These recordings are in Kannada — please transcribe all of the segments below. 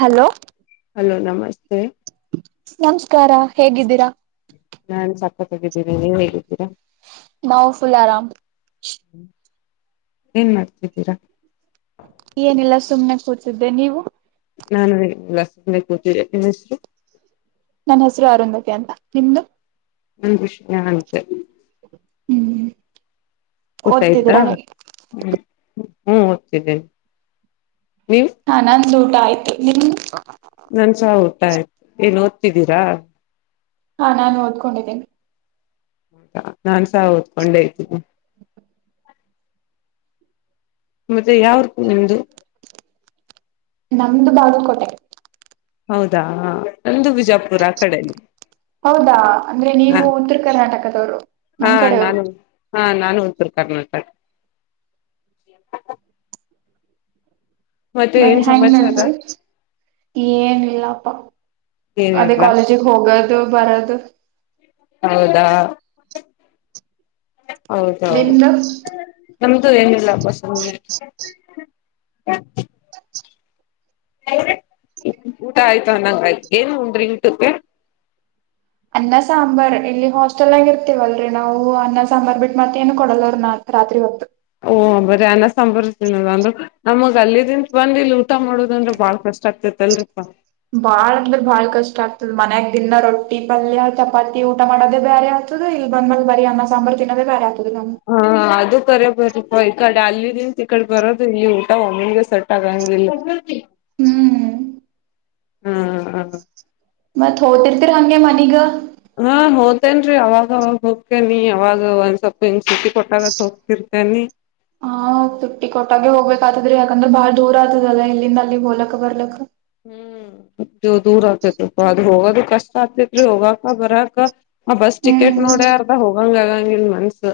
ಹಲೋ ಹಲೋ ನಮಸ್ತೆ ನಮಸ್ಕಾರ ಹೇಗಿದ್ದೀರಾ ನಾನ್ ಸಕ್ಕತ್ತಾಗಿದ್ದೀನಿ ನೀವ್ ಹೇಗಿದ್ದೀರಾ ನಾವುಫುಲ್ ಆರಾಮ್ ಏನ್ ಮಾಡ್ತಿದ್ದೀರಾ ಏನಿಲ್ಲ ಸುಮ್ನೆ ಕೂತಿದ್ದೆ ನೀವು ನ [inaudible] ನ ಲಸ ಕುತಿ ನನ್ ಹೆಸರು ಅರುಂಧತಿ ಅಂತ ನಿಮ್ದು ನಂದು ವಿಷಯಂತೆ ಹ್ಮ್ ಊಟ ಆಯ್ತಾ ಓದ್ತಿದೀರಾ ಹೇಗೆ ಹ ಹ್ಞ ಓದ್ತಿದ್ದೇನೆ ನೀವು ಹಾ ನಂದ್ ಊಟ ಆಯ್ತು ನಿಮ ನನ್ಸ ಊಟ ಆಯ್ತು ಏನ್ ಓದ್ತಿದ್ದೀರಾ ಹಾ ನಾನು ಓದ್ಕೊಂಡಿದ್ದೀನಿ ಹೌದಾ ನಾನ್ಸ ಓದ್ಕೊಂಡೆ ಇದತೀನಿ ಮತ್ತೆ ಯಾವೂ ನಿಮ್ದು ನಮ್ದು ಬಾಗಲಕೋಟೆ ಹೌದಾ ನಂದು ಬಿಜಾಪುರ ಆ ಕಡೆನ ಹೌದಾ ಅಂದ್ರೆ ನೀವು ಉತ್ತರ ಕರ್ನಾಟಕದವ್ರು ಹಾ ನಮ್ ಕಡೆಯವ್ರು ನಾನು ಹಾ ನಾನು ಉತ್ತರ ಕರ್ನಾಟಕ [unintelligible] ಮತ್ತೆ ಮತ್ತ ಏನ್ ಹ ಸಮಾಚಾರ ನಸ ಏನಿಲ್ಲಪ್ಪ ಅದೇ ಏನಿಲ್ವಾ ಕಾಲೇಜಿಗೆ ಹೋಗೋದು ಬರದು ಹೌದಾ ಹೌದೌದು ನಿಮ್ದು ನಮ್ದು ಏನಿಲ್ಲಸ ಊಟ ಆಯ್ತು ಅನ್ನಂಗಯ್ತು ಏನ್ ಉಂಡ್ರಿ ಊಟಕ್ಕೆ ಅನ್ನ ಸಾಂಬಾರ್ ಇಲ್ಲಿ ಹಾಸ್ಟೆಲ್ ಆಗಿ ಇರ್ತೀವಲ್ರರಿ ನಾವು ಅನ್ನ ಸಾಂಬಾರ್ ಬಿಟ್ಟ ಮತ್ ಏನು ಕೊಡಲ್ಲ ಅವ ನ ರಾತ್ರಿ ಹೊತ್ತು ಓ ಬರೀ ಅನ ಸಾಂಬಾರಿನದ ಅಂದ್ರರು ನಮಗ್ ಅಲ್ಲಿದಂತ ಬಂದ ಇಲ್ಲಿ ಊಟ ಮಾಡೋುದಂದ್ರೆ ಬಾಳ ಕಷ್ಟ ಆಗ್ತಿತಿ ತಲ್ರಿಪ್ಪ ಬಾಳ ಅಂದ್ರೆ ಬಾಳ್ ಕಷ್ಟ ಆಗ್ತದ ಮನ್ಯಾಗ ದಿಿನ ರೊಟ್ಟಿ ಪಲ್ಯ ಚಪಾತಿ ಊಟ ಮಾಡೋದೇ ಬೇರೆ ಆತದ ಇಲ್ ಬಂದ ಮೇಲ್ ಬರಿ ಅನ್ನ ಸಾಂಬಾರ ತಿನ್ನದೇರೆ ಆಗ್ತದಿಲ್ಲ ಹಾ ಅದು ಬರ ಬರಪ ಈ ಕಡೆ ಅಲ್ಲಿ ದಿವಸ ಈ ಕಡೆ ಬರೋದು ಇಲ್ಲಿ ಊಟ ಒಮ್ಮಿನ್ಗೆ ಸಟ್ ತರಂಗಿಲ್ಲ ಹ್ಮ್ ಹಾ ಮತ್ ಹೋರ್ತಿರ ಹಂಗೆ ಮನಿಗ ಹಾ ಹೋತೇನ್ರೀ ಅವಾಗ ಅವಾಗ ಹೋಗ್ತೇನಿ ಅವಾಗ ಒಂದ್ ಸ್ವಲ್ಪ ಹಂಗ ಸ ಸಿತಿ ಕೊಟ್ಟಾಗತ್ ಹೋಗ್ತರಿ ಆಮಿ [inaudible] ಹಾ ತುಟ್ಟಿ ಕೊಟ್ಟಾಗೆ ಹೋಗ್ಬೇಕ ಆತದ್ರಿ ಯಾಕಂದ್ರೆ ಬಾಳ ದೂರ ಆತದಲ್ಲ ಇಲ್ಲಿಂದ ಅಲ್ಲಿ ಹೋಲಕ್ ಬರ್ಲಕ್ ಹ್ಮ್ ದೂರ ಆಗ್ತೇತ್ಪ್ಪ ಅದು ಹೋಗೋದು ಕಷ್ಟ ಆಗ್ತತ್ರಿ ಹೋಗಾಕ ಬರಾಕ ಆ ಬಸ್ ಟಿಕೆಟ್ ನೋಡ್ಯ ಹ್ಮ್ ಅರ್ಧ ಹೋಗಂಗ ಆಗಂಗ ಇಲ್ ಮನ್ಸು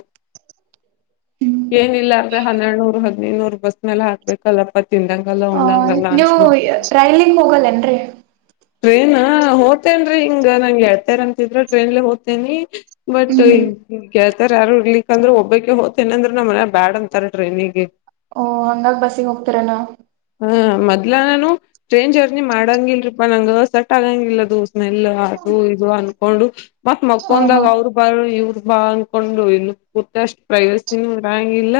ಏನಿಲ್ಲ ಅಂದ್ರೆ ಹನ್ನೆರಡುನೂರ್ ಹದಿನೈದುನೂರ್ ಬಸ್ ಮೇಲೆ ಹಾಕ್ಬೇಕಲ್ಲಪ್ಪ ತಿಂದಂಗ ಹಲ್ಲ ಉಡಂಗಲ್ಲ ಹಂಚ್ಬಿಡ್ತವಿ ಕೈಲಿಕ್ ಹೋಗಲ್ಲೇನ್ರರಿ ಟ್ರೇನ್ ಹೋಗ್ತೇನ್ರರಿ ಹಿಂಗ ನಂಗ್ಗೆಳ್ತೇರಂತಿದ್ರ ಟ್ರೇನ್ಲೆೇ ಹೋಗ್ತೇನಿ ಬಟ್ಟ ಹ್ಮ್ ಈ ಹ್ಮ್ ಗೆೇಳ್ತಾರ ಯಾರುರ್ಲಿಕ್ಂದ್ರೆ ಒಬ್ಬಕ ಹೋತೇನ ಅಂದ್ರ ನ್ ಮನ ಬ್ಯಾಡ್ ಅಂತಾರ ಟ್ರೈನಿಗೆ ಓಹ್ ಹಂಗಾಗಿ ಬಸ್ಸಿಗೆ ಹೋಗ್ತಿರ ನ ಹಾ ಮೊದ್ಲ ನಾನು ಟ್ರೈನ್ ಜರ್ನಿ ಮಾಡಂಗಲ್ರಿಪಾ ನಂಗ ಸೆಟ್ ಆಗಂಗಿಲ್ಲದು ಸ್ಮೆಲ್ ಅದು ಇದು ಅನ್ಕೊಂಡು ಮತ್ ಓಹೋ ಮಕ್ಕಂದಾಗ ಅವ್ರು ಬಾರ ಇವರು ಬಾ ಅಂದಕೊಂಡು ಇಲ್ಲ ಕೂತ್ ಅಷ್ಟ್ ಪ್ರೈವಸಿನು ಇರಗ್ಗಿಲ್ಲ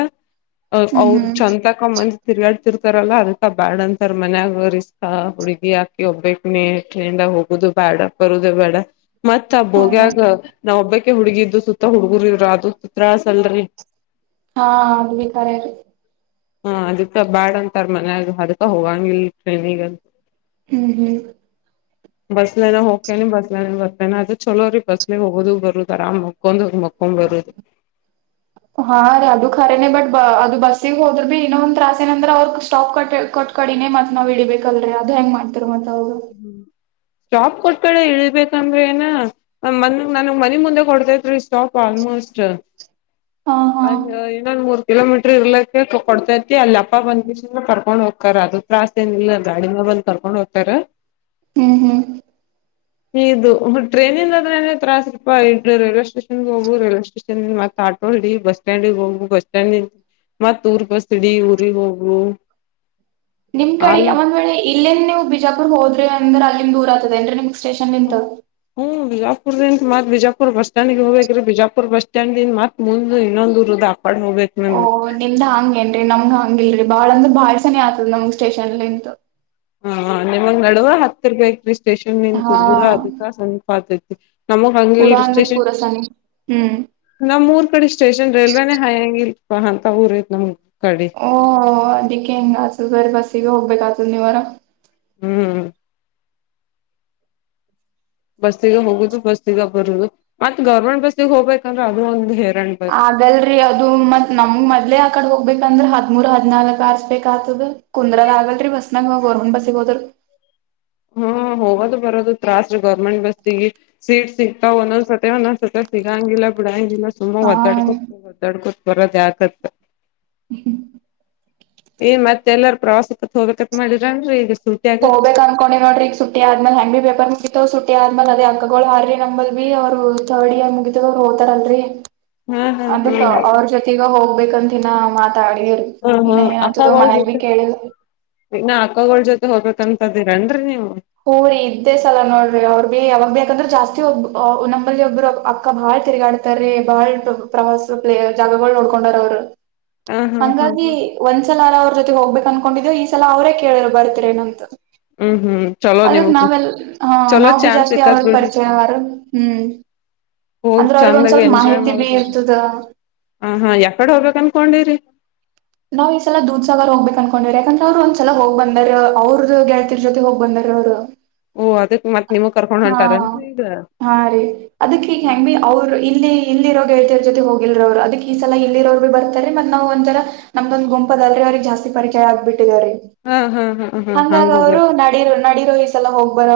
ಹ್ಮ್ ಅವ್ರು ಹ್ಮ್ ಚಂತಕಮಂದ ತಿರುಗಾಡ್ತಿರ್ತಾರಲ್ಲ ಅದಕ್ಕ ಬ್ಯಾಡ್ ಅಂತಾರ ಮನ್ಯಾಗ ರಿಸ್ಕ್ ಹಾ ಹುಡ್ಗಿ ಆಕಿ ಒಬ್ಬಕ್ಕಿನೆ ಇಲ್ಲಿಂದ ಹೋಗುದು ಬೇಡ ಬರೋದು ಬೇಡ. ಮತ್ ಆ ಓಹೋ ಬೋಗಿಯಾಗ ನಾವ್ ಒಬ್ಬಕ್ಕಿ ಹುಡ್ಗಿದ್ದು ಸುತ್ತ ಹುಡುಗ್ರು ಇದು ತಾಸಲ್ರಿ. ಹಾ ಅದು ಕರೆರಿ. ಹಾ ಅದಕ್ಕ ಬಾಡ ಅಂತಾರ ಮನ್ಯಾಗ ಅದಕ್ಕ ಹೋಗಗಿಲ್ರಿ ಟ್ರೈನ್ ಹ್ಮ್ ಹ್ಮ್ ಬಸ್ನೆಗೆ ಹೋಗತೆನೆ ಬಸ್ ಬರ್ತಾನನೆ ಅದ ಚಲೋ ರೀ ಬಸ್ ಹೋಗೋದು ಬರುದು ಆರಾಮ್ ಮಲ್ಕೊಂಡು ಹೋಗಿ ಮಲ್ಕೊ ಹಂಗ್ ಬತೈತೆ. [inaudible] ಹಾ ರೀ ಅದು ಖರೇನೆ ಬಟ್ ಅದು ಬಸ್ಸಿಗೆ ಹೋದ್ರನೆ ಇನ್ನೊಂದ ತ್ರಾಸ ಏನಂದ್ರ ಅವ್ರ ಸ್ಟಾಪ್ ಕಟ್ಟ ಕೊಟ್ಟು. ಕಡಿನೆ ಮತ್ ನಾವ್ ಇಲಿಬೇಕಲ್ರರಿ ಅದ್ ಹೆಂಗ ಮಾಡ್ತರ್ ಮತ್ತ ಅವಾಗ ಸ್ಟಾಪ್ ಕೊಟ್ಟಕಡೆ ಇಳ್ಬೇಕಂದ್ರೆ ಏನ ನನ್ಗ್ ಮನೆ ಮುಂದೆ ಕೊಡ್ತೇತ್ರಿ ಸ್ಟಾಪ್ ಆಲ್ಮೋಸ್ಟ್. ಹಾ ಹಾ ಅ ಇನ್ನೊಂದ ಮೂರ್. ಕಿಲೋಮೀಟರ್ ಇರ್ಲಿಕ್ಕೆ ಕೊಡ್ತೈತಿ ಅಲ್ಲಿ ಅಪ್ಪ ಬಂದು ಕರ್ಕೊಂಡ್ ಹೋಗ್ತ ಅದು ತ್ರಾಸ್. ಇಲ್ಲಾ ಗಾಡಿಲೇ ಬಂದು ಕರ್ಕೊಂಡು ಹೋಗ್ತಾರಾ. ಹ್ಮ್ ಹ್ಮ್ ಇದು ಟ್ರೈನಿಂದ ಆದ್ರ ತ್ರಾಸಪ್ಪ ಇದು ರಲ್ವೆ ಸ್ಟೇಷನ್ಗೆ ಹೋಗು ರಲ್ವೆ ಸ್ಟೇಷನ್ ಮತ್ತೆ ಆಟೋ ಇಡಿ ಬಸ್ ಸ್ಟ್ಯಾಂಡ್ಗೆ ಹೋಗು ಬಸ್ ಸ್ಟ್ಯಾಂಡ್ ಮತ್ ಊರ್ ಬಸ್ ಇಡಿ ಊರಿಗೆ ಹೋಗು ನಿಮ್ ಕಡೆ ಅಲ್ಲ ಒಂದ್ ವೇಳೆ ಇಲ್ಲೇಂದ ನೀವು ಬಿಜಾಪುರ್ ಹೋದ್ರಿ ಅಂದ್ರೆ ಅಲ್ಲಿಂದ ದೂರ ಆತದ ಏನ್ರಿನಿಮ್ ಸ್ಟೇಷನ್ ನಿಂತು. ಹ್ಮ್ ಬಿಜಾಪುರ್ದಿಂದ ಮತ್ ಬಿಜಾಪುರ್ ಬಸ್ಸ್ಟಾಂಡ್ ಹೋಗಬೇಕ್ರೀ ಬಿಜಾಪುರ್ ಬಸ್ ಸ್ಟಾಂಡ್ಯಿಂದ ಮತ್ ಮುಂದ ಇನ್ನೊಂದು ಊರು ಅದ. [unintelligible] ನಿಂದ್ ಹಂಗೇನ್ರಿ ನಮ್ಗ್ ಹಂಗ ಇಲ್ರರಿ ಬಾಳ ಅಂದ್ರ ಬಾಳ ಸನಿಹೇ ಆತದ ನಮ್ಗ್ ಸ್ಟೇಷನ್ಲಿಂತು ಹ ನಿಮಗ್ ನಡುವ ಹತ್ತಿರ್ಗತ್ರಿ ಸ್ಟೇಷನ್ ನಿಂತ್ ಹಾ ಊರ ಅದಿಕ ಸಮೀಪ ಆಯ್ತದಿ. ನಮಗ್ ಹಂಗಿಲ್ ಪೂರಾ ಅಂದ್ರ ಸ್ಟೇಷನ್ ಪೂರಾ ಸನಿ ಹ್ಮ್ ನಮೂರ್ ಕಡೆ ಸ್ಟೇಷನ್ ರೈಲ್ವೆೇನೆೇ ಹೈ ಹಂಗಿಲ್. ಅಂತ ಊರ ಐತ್ ನಮ್ ಕಡಿ. ಓಹ ಅದಿಕ್ಕೆ ಹೆಂಗ ಆತದ ಬೇರೆ ಬಸ್ಸಿಗೆ ಹೋಗ್ಬೇಕ ಆತದನಿವಾರ. ಹ್ಮ್ ಬಸ್ಸಿಗೆ ಹೋಗುದು ಬಸ್ಸಗ ಬರುದು ಮತ್ತ ಗೌರ್ಮೆಂಟ್ ಬಸ್ಸಿಗೆ ಹೋಗ್ಬೇಕಂದ್ರೆ ಅದು ಒಂದು ಹೇರಣ. ಆಗಲ್ರಿ. ಅದು ಮತ್ ನಮ್ ಮೊದಲೇ ಆ ಕಡೆ ಹೋಗ್ಬೇಕಂದ್ರ ಹಾದಿಮೂರು ಹಾದಿನಾಲ್ಕು ತಾಸ್ ಬೇಕದ್ದೆ. ಕುಂದ್ರದ ಆಗಲ್ರಿ ಬಸ್ನಾಗ ಗವರ್ನಮೆಂಟ್ ಬಸ್ಸಿಗೆ ಹೋದ್ರು. ಹ್ಮ ಹೋಗೋದು ಬರೋದು ತ್ರಾಸ್ ಗೌರ್ಮೆಂಟ್ ಬಸ್ಸಿಗಿ. ಸೀಟ್ ಸಿಗ್ತಾವ ಒಂದೊಂದು ಸತಿ ಒಂದೊಂದು ಸತಿ ಸಿಗಂಗಿಲ್ಲ ಬಿಡಂಗಿಲ್ಲ ಸುಮಾ ಹಾ ಒದ್ದಾಡ್ಕೋ ಒದ್ದಾಡ್ಕೋತ್ ಬರೋದ ಆತತ್. [inaudible] ಈ ಮತ್ತೆಲ್ಲರ ಪ್ರವಾಸಕ್ಕೆ ಹೋಗ್ಬೇಕಕ್ ಮಾಡಿಡ್ರಾದೇನ್ರಿ ಈಗ ಸೂಟ್ಯಾಗ ಹೋಗ್ಬೇಕ ಅನ್ಕೊಂಡ ನೋಡ್ರಿ ಈ ಸುಟ್ಟಿ ಆದ್ಮೇಲೆ ಹೆಂಗೆ ಪೇಪರ್ ಮುಗಿತವ್ ಸುಟ್ಟಿ ಆದ್ಮಲ್ ಅದೇ ಹಗ್ಗಗಳು ಹಾರ್ರಿ [unintelligible] ಬಿ ಅವ್ರು ಥರ್ಡ್ ಇಯರ್ ಮುಗಿದ ಅವರು ಹೋತಾರಲ್ರರಿ ಹಾ ಹಾ ಅದಕ್ ಹ್ಮ್ ಅವ್ರ ಹಾ ಜೊತೆ ಈಗ ಹೋಗ್ಬೇಕಂತಿನ ಮಾತಾಡರಿ ಹಾ ಇನ್ನ ಏನ ಆತದ ಅಕ್ಕಗೋಳ್ ಮನಾಗ ಬಿ ಜೊತೆ ಕೇಳಿಲ್ಲ. ಇನ್ನ ಅಕ್ಕಗಳ ಜೊತೆ ಹೋಗ್ಬೇಕಂತದಿರೇನ್ರರಿ ನೀವು. ಹೂ ರೀ ಇದ್ದೇ ಸಲ ನೋಡ್ರಿ ಅವ್ರರು ಭಿ ಅವಾವಾಗ ಬಾೇಕಂದ್ರೆ ಜಾಸ್ತಿ ಒಬ್ಬ ನಮ್ಮಂಬಲ್ಲಿ ಒಬ್ಬರು ಅಕ್ಕ ಬಾಳ್ ತಿರುಗಾಡ ಕರೆ ಬಾಳ್ ಪ್ರವಾಸ ಪ ಜಾಗಗಳು ನೋಡ್ಕೊಂಡಾರ ಅವರು ಹಾ ಹಾ ಹಾ ಹಂಗಾಗಿ ಹಾ ಒಂದ್ಸಲ ಅರ ಅವ್ರ ಜೊತೆ ಹೋಗ್ಬೇಕ ಅನ್ಕೊಂಡಿದೀವ ಈ ಸಲ ಅವರೇ ಕೇಳರ್ ಬರ್ತರೇನ ಅಂತ ಹ್ಮ್ ಹ್ಮ್ ಚಲೋ ಅದಕ್ ನಿಮಗ್ ನಾವೆಲ್ ಹ ಚಲೋ ನಾವ್ ಬಿ ಚಾನ್ಸ್ ಜಾಸ್ತಿ ಅವ್ರ ಸಿಕ್ಕತ್ ಬಿಡ್ರಿ ಪರಿಚಯ ಅವಾರ ಹ್ಮ್ ಹೋಗ್ ಅಂದ್ರೆ ಅವ್ರಗ ಒಂದ್ ಚಂದಾಗ ಸ್ವಲ್ಪ ಎಂಜಾಯ್ ಮಾಹಿತಿ ಬಿ ಮಾಡ್ಬೇಡ್ರಿ ಇರ್ತದ ಹ ಹಾ ಹೆಕಡೆ ಹೋಗಬೇಕ ಅನ್ಕೊಂಡಿರಿ ನಾವ್ ಈ ಸಲ ದೂಡ್ಡ ಸಾಗರ್ ಹೋಗ್ಬೇಕಕ್ ಅನ್ಕೊಂಡ್ವ್ರ ಯಾಕಂದ್ರೆ ಅವರು ಒಂದಸಲ ಹೋಗ್ ಬಂದಾರಿ ಅವ್ರದ ಗೆಳತಿ ಜೊತೆ ಹೋಗ್ ಬಂದಾರಿ ಅವರು ಓ ಅದಕ್ ಮತ್ ನಿಮಗ್ ಕರ್ಕೊಂಡ್ ಹೊಂಟಾರನ್ರಿ ಈಗ ಆ ರಿ ಅದಕ್ ಈ ಹೆಂಗ ಬಿ ಅವ್ರು ಇಲ್ಲಿ ಇಲ್ಲಿ ಇರೋ ಗೆಳತರ ಜೊತೆ ಹೋಗಿಲ್ರ ಅವರು ಅದಕ್ ಈ ಸಲ ಇಲ್ಲಿರೋರು ಬಿ ಬರ ಮತ್ತ ನಾವು ಒಂಥರ ನಮ್ಮದೊಂದ ಗುಂಪ ಅದಲ್ರಿ ಅವ್ರಿಗೆ ಜಾಸ್ತಿ ಪರಿಚಯ ಆಗ್ಬಿಟ್ಟಿದ್ರೆ ಹಾ ಹಾ ಹಾ ಹಾ ಹಂಗ ಹಂಗಾಗಿ ಅವರು ಹೋಗ್ಬೇಕು ನಡಿರೂ ನಡಿರೋ ಈ ಸಲ ಹೋಗ್ ಬರ್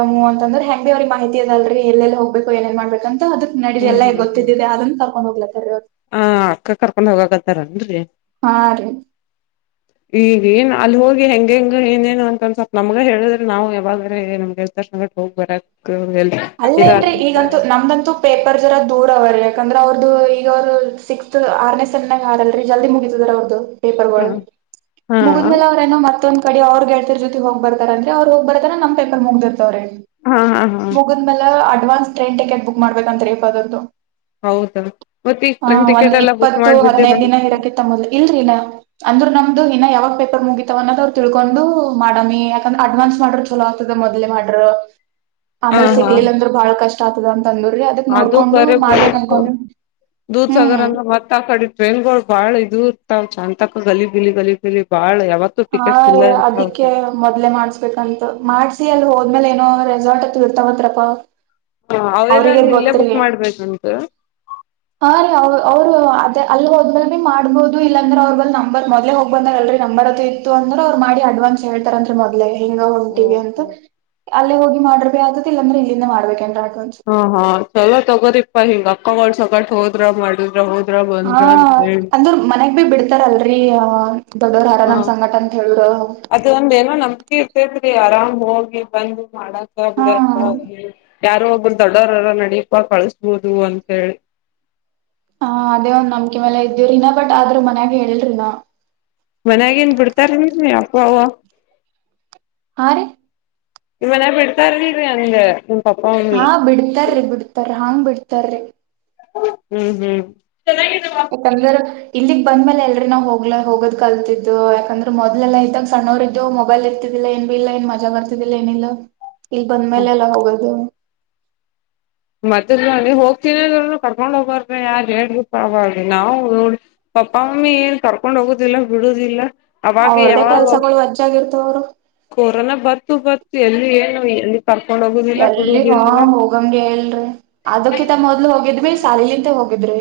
ಅಂದ್ರೆ ಹೆಂಗಗೆ ಬಿ ಅವ್ರಿಗೆ ಮಾಹಿತಿ ಅಲ್ಲಲ್ರಿ ಎಲ್ಲೆಲ್ಲಿ ಹೋಗ್ಬೇಕು ಏನ್ ಮಾಡ್ಬೇಕ ಅಂತ ಅದ ನಡಡಿ ಹ್ಮ್ ಎಲ್ಲಾಗ ಗೊತ್ತಿದ್ದಿದೆ ಆದಂತ ಅವ್ರು ಹ ಅಕ್ಕ ಕರ್ಕೊಂಡ್ ಹೋಗಾಕತ್ತಾರನ್ರರಿ ಹಾ ರೀ ಈಗ ಏನ್ ಅಲ್ಲಿ ಹೋಗಿ ಹೆಂಗಗೆ ಹೆಂಗ ಏನೇನು ಅಂತನ್ ಸ್ವಲ್ಪ ನಮ್ಗ ಹೇಳಿದ್ರೆ ನಾವು ಯಾವಾಗ್ರೆ ನಮ್ಗೆ ಹೋಗ್ ಬರ ಅಲ್ಲೇನ್ ಈಗಂತೂ ನಮ್ದಂತೂ ಪೇಪರ್ಸ್ ಜರ ದೂರ ಅವರ್ ಯಾಕಂದ್ರ ಅವ್ರ್ದ ಈಗ ಅವರು ಸಿಕ್ಸ್ತ್ ಆರನೇ ಸೆನ್ಗ ಆಲ್ಲ ಜಲ್ದಿ ಮುಗದ ಅವ ಪೇಪರ್ ಹಾ ಹಾ ಮುಗಿದ ಮೇಲೆ ಅವ್ರ ನೋ ಮತ್ತೊ ಕಡೆ ಅವ್ರರುಗೆಡತಿರ್ ಜೊತೆ ಹೋಗ ಬರ್ತಾರ ಅ್ರ ಅವ್ ಹೋಗ್ ಬರ್ತಾರ ನಮ ಪೇಪರ್ ಮುಗಿರ್ತವ್ರೆ ಹಾ ಹಾ ಹಾ ಹಗದ ಮೇಲೆ ಅಡ್ವಾನ್ಸ್ ಟ್ರೈನ್ ಟಿಕೆಟ್ ಬುಕ್ ಮಾಡಬೇಕ ಅಂತ ರರಿ ಇ ಅದೊಂದು ಹೌದಾ ಮತ್ತೆ ಈಗ ಹಾ ಟ್ರೈನ್ ಒಂದ್ ಟಿಕೆಟ್ ಎಲ್ಲಾ ಬುಕ್ ಇಪ್ಪತ್ತು ಹದನೈದ ಮಾಡ್ಬಿಟ್ಟಿರೇನ್ರಿ ದಿನ ಇರಕೆ ತಮ್ಮದ್ ಇಲ್ರಿನಾ ಅಂದ್ರ ನಮ್ದು ಇನ್ನ ಯಾವಾಗ್ ಪೇಪರ್ ಮುಗಿತವ ಅನ್ನದ ಅವ್ರು ತಿಳ್ಕೊಂಡು ಮಾಡಾಮಿ ಯಾಕಂದ್ರೆ ಅಡ್ವಾನ್ಸ್ ಮಾಡ್ರ ಚಲೋ ಆತದ ಮೊದ್ ಮಾಡ್ರ ಹಾ ಆಮೇಲೆ ಹಾ ಸಿಗ್ಲಿಲ್ಲ ಅಂದ್ರರು ಬಹಳ ಕಷ್ಟ ಆಗ್ತದ ಅಂತ ಅಂದ್ರಿ ಅದ ಅದು ಕರೆ ಬರಿ ದೂ ಸಗರ ಹ್ಮ್ ಅಂದ್ರ ಮತ್ತ ಕಡ ಟ್ರೇನ್ಗಳು ಬಾಳ ಇದು ಇರ್ತಾವ ಚಾಂತ ಗಲಿ ಬಿಲಿ ಗಲಿ ಬಿಲಿ ಬಾಳ ಯಾವತ್ ಹಾ ಅದಕ್ಕೆ ಮೊದ್ಲೆ ಮಾಡ್ಸ್ಬೇಕಂತ ಮಾಡ್ಸಿ ಅಲ್ಲಿ ಹೋದ್ಮೇಲೆ ಏನೋ ರೆಸಾರ್ಟ್ ಹತ್ ಇರ್ತಾವತ್ರಪಾ ಹ ಅವೆಲ್ಲಾನು ಇಲ್ಲೇ ಬುಕ್ ಮಾಡ್ಬೇಕಂತ ಹಾ ರೀ ಅವ್ ಅವರು ಅದೇ ಅಲ್ ಹೋದ್ಬಲ್ ಭ ಬಿ ಮಾಡ್ಬಹದು ಇಲ್ಲಾಂದ್ರೆ ಅವ್ರ ಬಲ್ ನಂಬರ್ ಮೊದ್ ಹೋಗ್ ಬಂದಾರ ಅಲ್ರಿ ನಂಬರ್ತ್ ಇ ಅಂದ್ರ ಅವ್ ಮಾಡಿ ಅಡ್ವಾನ್ಸ್ ಹೇತಾರ ಅಂತ ಮೊದ್ಲೆ ಹಿಂಗ ಹೊಂಟಿವಿ ಅಂತ ಅಲ್ಲೇ ಹೋಗಿ ಮಾಡ್ರಬೇ ಆಗತಿ ಇಲ್ಲಾಂದ್ರೆ ಇಲ್ಲಿಂದ ಮಾಡಬೇಕ ಏನಾರ್ ಅಡ್ವಾನ್ಸ್ ಹಾ ಹಾ ಚಲೋ ತಗೋರಿಪ್ಪ ಹಿಂಗ ಅಕ್ಕ ಗೊಳ್ ಸಂಘಟ ಹೋದ್ರ ಮಾಡಿದ್ರ ಹೋದ ಹಾ ಅಂದ್ರ ಮನಗ್ ಭೀ ಬಿಡ ಇರ್ತಾರ ಅಲ್ರರಿ ದೊಡೋರ್ ಹರ ಹ ನಮ್ ಸಂಗಟ ಅಂತ ಹೇಳಿದರು ಅದ ಒಂದ ಏನೋ ನಮಕೆ ಇರ್ತೇತ್ರಿ ಆರಾಮ್ ಹೋಗಿ ಬಂದು ಮಾಡಕ್ ಹಾ ಯಾರೋ ಒಬ್ಬರು ದೊಡ್ಡೋರು ಅರಾ ನಡೀಪಾ ಕಳಸ್ಬೋದು ಅಂತ ಹೇಳಿ ಹಾ ಅದೇ ಒಂದ್ ನಂಬಕೆ ಮೇಲೆ ಇದ್ದಿವಿ ರೀ ಬಟ್ ಆದ್ರೂ ಮನ್ಯಾಗ ಹೇಳಿಲ್ಲರಿ ಇನಾ ಮನ್ಯಾಗ ಎನ್ ಬಿಡ್ತಾರ ಇಲ್ಲ ರೀ ಅಪ್ಪ ಅವ್ವ ಹಾ ರೀ ನಿಮ್ಮ್ ಮನ್ಯಾಗ್ ಬಿಡ್ತಾರಾ ಇಲ್ಲರೀ ಹಂಗ್ ಹಾ, ಬಿಡ್ತಾರಿ ಬಿಡ್ತಾರ ಹಾಂಗ್ ಬಿಡ್ತಾರಿ ಹ್ಮ್, ಹ್ಮ ಚೆನ್ನಾಗಿ ಇರ್ರಿ ವ [unintelligible] ಯಾಕಂದ್ರೆ ಇಲ್ಲಿಗ್ ಬಂದ್ಮೇಲೆ ಎಲ್ರಿ ನಾವ್ ಹೋಗ್ ಹೋಗೋದ್ ಕಲ್ತಿದ್ದ್. ಯಾಕಂದ್ರೆ ಮೊದಲೆಲ್ಲಾ ಇದಾಗ- ಸಣ್ಣವರ ಇದ್ದು ಮೊಬೈಲ್ ಇರ್ತಿದ್ದಿಲ್ಲ ಏನ್ ಬಿ ಇಲ್ಲ ಏನ್ ಮಜಾಗ ಬರ್ತಿದ್ದಿಲ್ಲ ಏನಿಲ್ಲ. ಇಲ್ ಬಂದ್ಮೇಲೆ ಎಲ್ಲಾ ಹೋಗೋದು. ಮದಲಹೋಗ್ತೀನಿ ಅಂದ್ರುಕರ್ಕೊಂಡ್ ಹೋಗರು ಯಾರ ಏಳ್ರಿ ಪಾ ಅವಾಗ ನಾವು ನೋಡಿ ಪಪ್ಪ- ಮಮ್ಮಿ ಏನ್ ಕರ್ಕೊಂಡ್ ಹೋಗುದಿಲ್ಲ ಬಿಡುದಿಲ್ಲ. ಅವಾಗ ಅವ್ರ್ದೇ ಯಾವಾಗ ಕೆಲ್ಸಗಳು ವಜ್ಜಿಯಾಗಿ ಇರ್ತ ಅವ್ರು ಕೊರೋನಾ ಬತ್ತು -ಬತ್ತು ಎಲ್ಲಿ ಏನು ಎಲ್ಲಿ ಕರ್ಕೊಂಡ್ ಹೋಗುದಿಲ್ಲ ಬಿಡುದಿಲ್ಲ. ಹೋಗಂಬಿ ಹೇಲ್ರಿ ಅದಕ್ಕಿಂತ ಮೊದ್ಲು ಹೋಗಿದ್ವಿ ಶಾಲಿಲಿಂತ ಹೋಗಿದ್ರಿ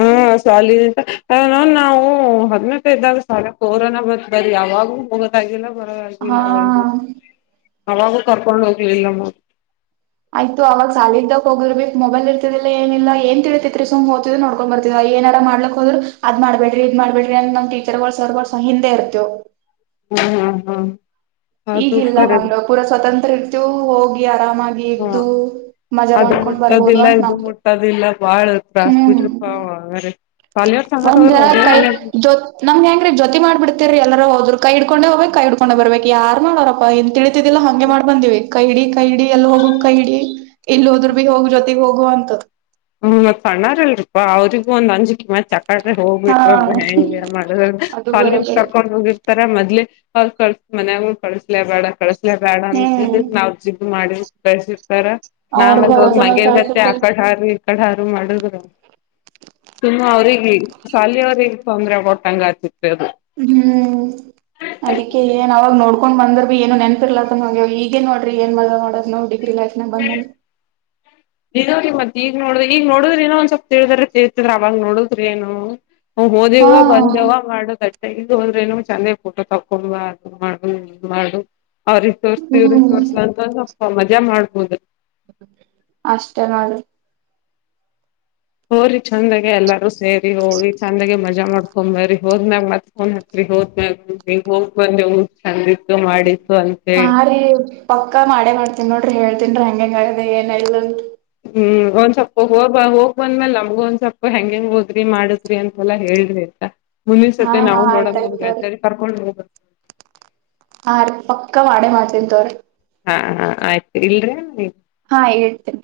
ಹಾ, ಸಾಲಿಲಿಂತ ಅನಾ ನಾವು ಹತ್ತ ನತ್ತೆ ಇದ್ದಾಗ ಸಾಲ್ಯಾಗ ಕೊರೋನ ಬಂತು ಬರಿ ಯಾವಾಗೂ ಆಗಿಲ್ಲ ಬರದ್ ಹಾ ಆಗಿಲ್ಲ ಅವರಿಗೆ ಅವಾಗೂ ಕರ್ಕೊಂಡ್ ಹೋಗ್ಲಿಲ್ಲ ನಮಗ. ಆಯ್ತ ಆವಾಗ ಸಾಲ ಇದ್ದಾಗ ಹೋದ್ರು ಬಿ ಮೊಬೈಲ್ ಇರ್ತದಿಲ್ಲ ಏನಿಲ್ಲ. ಏನ್ ತಿಳಿತೈತಿ ಸುಮ್ ಓತಿದ್ವಿ ನೋಡಾಕ್ ಕಕೊಂಡ್ ಬರ್ತೀ ಏನಾರ ಮಾಡ್ಲಿಕ್ ಹೋದರು ಅದ್ ಮಾಡಬೇಡಿ ಇದ್ ಮಾಡ್ಬೇಡ್ರಿ ಅಂತ ಟೀಚರ್ ಗಳ ಸರ್ ಗಳ ಹಿಂದೆ ಇರ್ತವ. ಹ್ಮ್, ಹ್ಮ್ ಅದು ಈಗಿಲ್ಲ ಕರೆ ಹಂಗ ಪೂರಾ ಸ್ವತಂತ್ರ ರೀತು ಹೋಗಿ ಆರಾಮಾಗಿ ಹಾ, ಇದ್ದು ಮಜಾ ಅದು ಮಾಡ್ಕೊಂಡ್ ಬರ್ಬೋದು ಮುಟ್ಟದಿಲ್ಲ ಅಂತ ಇದು ನಮ್ದು ಮುಟ್ಟದಿಲ್ಲ ಬಾಳ ತ್ರಾಸ್ ಬಿಡ್ರಿ ಹಾ, ಹಂಗಾರೆ ಒಂದರ ಕೈ ಜೋ [unintelligible] ನಮ್ಗೆ ಹೆಂಗೀ ಜೊತ ಮಾಡ ಬಿಡ್ತಿರಿ ಎಲ್ಲಾರ ಹೋದ್ರ ಕೈ ಇಡಕೊಂಡ ಹೋಗಬೇಕ, ಕೈ ಇಡಕೊಂಡ ಬರ್ಬೇಕ್ ಯಾರ ಮಾಡೋರಪ್ಪಾ ಹಿಂತಿಳಿ. ಲ್ಲ ಹಂಗೆ ಮಾಡ್ ಬಂದಿವಿ ಕೈಡಿ -ಕೈಡಿ ಎಲ್ಲಿ ಹೋಗುಕ್ ಕೈಡಿ ಇಲ್ಲಿ ಹೋದರು ಬಿ ಹೋಗ ಜೊತೆ ಹೋಗುವಂತ. ಹ್ಮ್, ಸಣ್ಣಾರಿಲ್ರಿಪಾ ಅವ್ರಗ ಒಂದು ಅಂಜು ಕಿ ಮತ್ತ ಅದೇ ಹಾ ಹೋಗ್ಬಿಟ್ರು ಅಂದ್ರೆ ಹೆಂಗೆ ಮಾಡಿದಾಗ ಅದು ಅಲ್ಲಿಂದ್ ಬರೋಬರಿ ಕರ್ಕೊಂಡ್ ಹೋಗಿ ತರ ಮದ್ೇ ಅವ ಕ ಮಯಾಗ ಕಳಸ್ಲೇ ಬೇಡ ಕಳಸ್ಲೇ ಬೇಡ ನ ಹ್ಮ್ [unintelligible] ಜಿದ್ಮಾಡಿ ಬೆಳಸಿರ್ತಾರ. ಅವ್ರ ನಾವಲ್ಲಿ ಹೋಗ್ ಭರೋಸಾ ಮ್ಯಾಲ್ ಮಂಗೇನ್ ಗತ್ತೆ ಆ ಕಳ್ಸಿರ್ತಾರ್ ಕಡೆ ಹಾರಿ- ಮಾಡಿದರ- ಸುಮ್ಮ ಅವ್ರಗ್ ಸಾಲಿಯವ್ರಗ್ ತೊಂದ್ರೆ ಕೊಟ್ಟಂಗ ಆಗದು. ಹ್ಮ್, ಅದಿಕ ಏನ್ ಅವವಾಗ ನೋಡ್ಕೊಂಡ್ ಬಂದ್ರ ಬಿ. ಏನು ನೆನಪಿರ್ಲತ್ತ ನ ಈಗನ್ ನೋಡಿ ಏನ್ ಮಜ ಮಾಡದ ನಾವು ಡಿಗ್ರಿ ನ್ಯಾಗ. [inaudible] ನೀನೋರೀ ಮತ್ ಈಗ ನೋಡುದ್ರ ಈಗ ನೋಡಿದರಏನೋ ಒಂದ್ ಸ್ವಲ್ಪ ತಿಳ್ತಿದಿರತ. ಅವವಾಗ ನೋಡುದ್ರ ಏನು ನಾ ಹಾ ಹೋದೆವ ಬಂದೆವ ಮಾಡೋದೈತಿ. ಈಗ ಹೋದ್ರೆ ನ ಚೆಂದಾಗ ಊಟ ತಕೊಂಡ ಅದು ಮಾಡು, ಇದು ಮಾಡು- ಅವ್ರಿಗೆ ತೋರ್ಸ ಇವ್ರ ಹ್ಮ್ ತೋರ್ಸ ಅಂತ ಒಂದ ಮಜಾ ಮಾಡ್ಬೋದು. ಅಷ್ಟೇ ನೋಡ್ರಿ, ಹೋರಿ ಚಂದಾಗಿಎಲ್ಲಾರೂ ಸೇರಿ ಹೋಗಿ ಚಂದಾಗ ಮಜಾ ಮಾಡ್ಕೊ ಬರಿ. ಹೋದ್ನಾಮಗ್ ಮತ್ ಫೋನ್ ಹಚ್ಚರಿ ಹೋದ್ ಮ್ಯಾಗ ಹಂಗ ಹೋಗ್ ಬಂದೇವು. ಚಂದಿತ್ತು ಮಾಡಿತ್ತು ಅಂತೆ. ಏ [inaudible] ಪಕ್ಕ ಮಾಡೇ ಮಾಡ್ತೀನ್ ನೋಡ್ರಿ ಹೇಳ್ತೀನ್ರಿ ಹಂಗಂಗೆ ಆಗದೆ ಏನ್ ಎಲ್ಲ ಅಂತ. ಹ್ಮ್, ಒಂದ್ ಸ್ವಪ್ಪ ಹೋಗ್ ಬಂದ, ಹೋಗ್ ಬಂದ್ಮೇಲ್ ನಮ್ಗು ಒಂದ್ ಸ್ವಲ್ಪ ಹೆಂಗೆಂಗ್ ಹೋದ್ರಿ ಮಾಡುದ್ರಿ ಅಂತೆಲ್ಲ ಹೇಳ್ರಿ. ಅನಿಂಟೆಲಿಜಬಲ್ [inaudible] ಮುಂದಿಸ್ಸತಿ ನಾವು ನೋಡಂಗ ನಮ್ಗೆಲ್ಲರಿಗೂ ಕರ್ಕೊಂಡ್ ಹೋಗ- ಹಾ ರಿ ಪಕ್ಕಾ ಮಾಡೆೆ ಮಾಡ್ ತಿನಿತಗೋರಿ. ಹಾ ಹಾ ಆಯ್ತು ಇಲ್ರೆನ್ರಿ ಹಾ ಇಡ ರಿ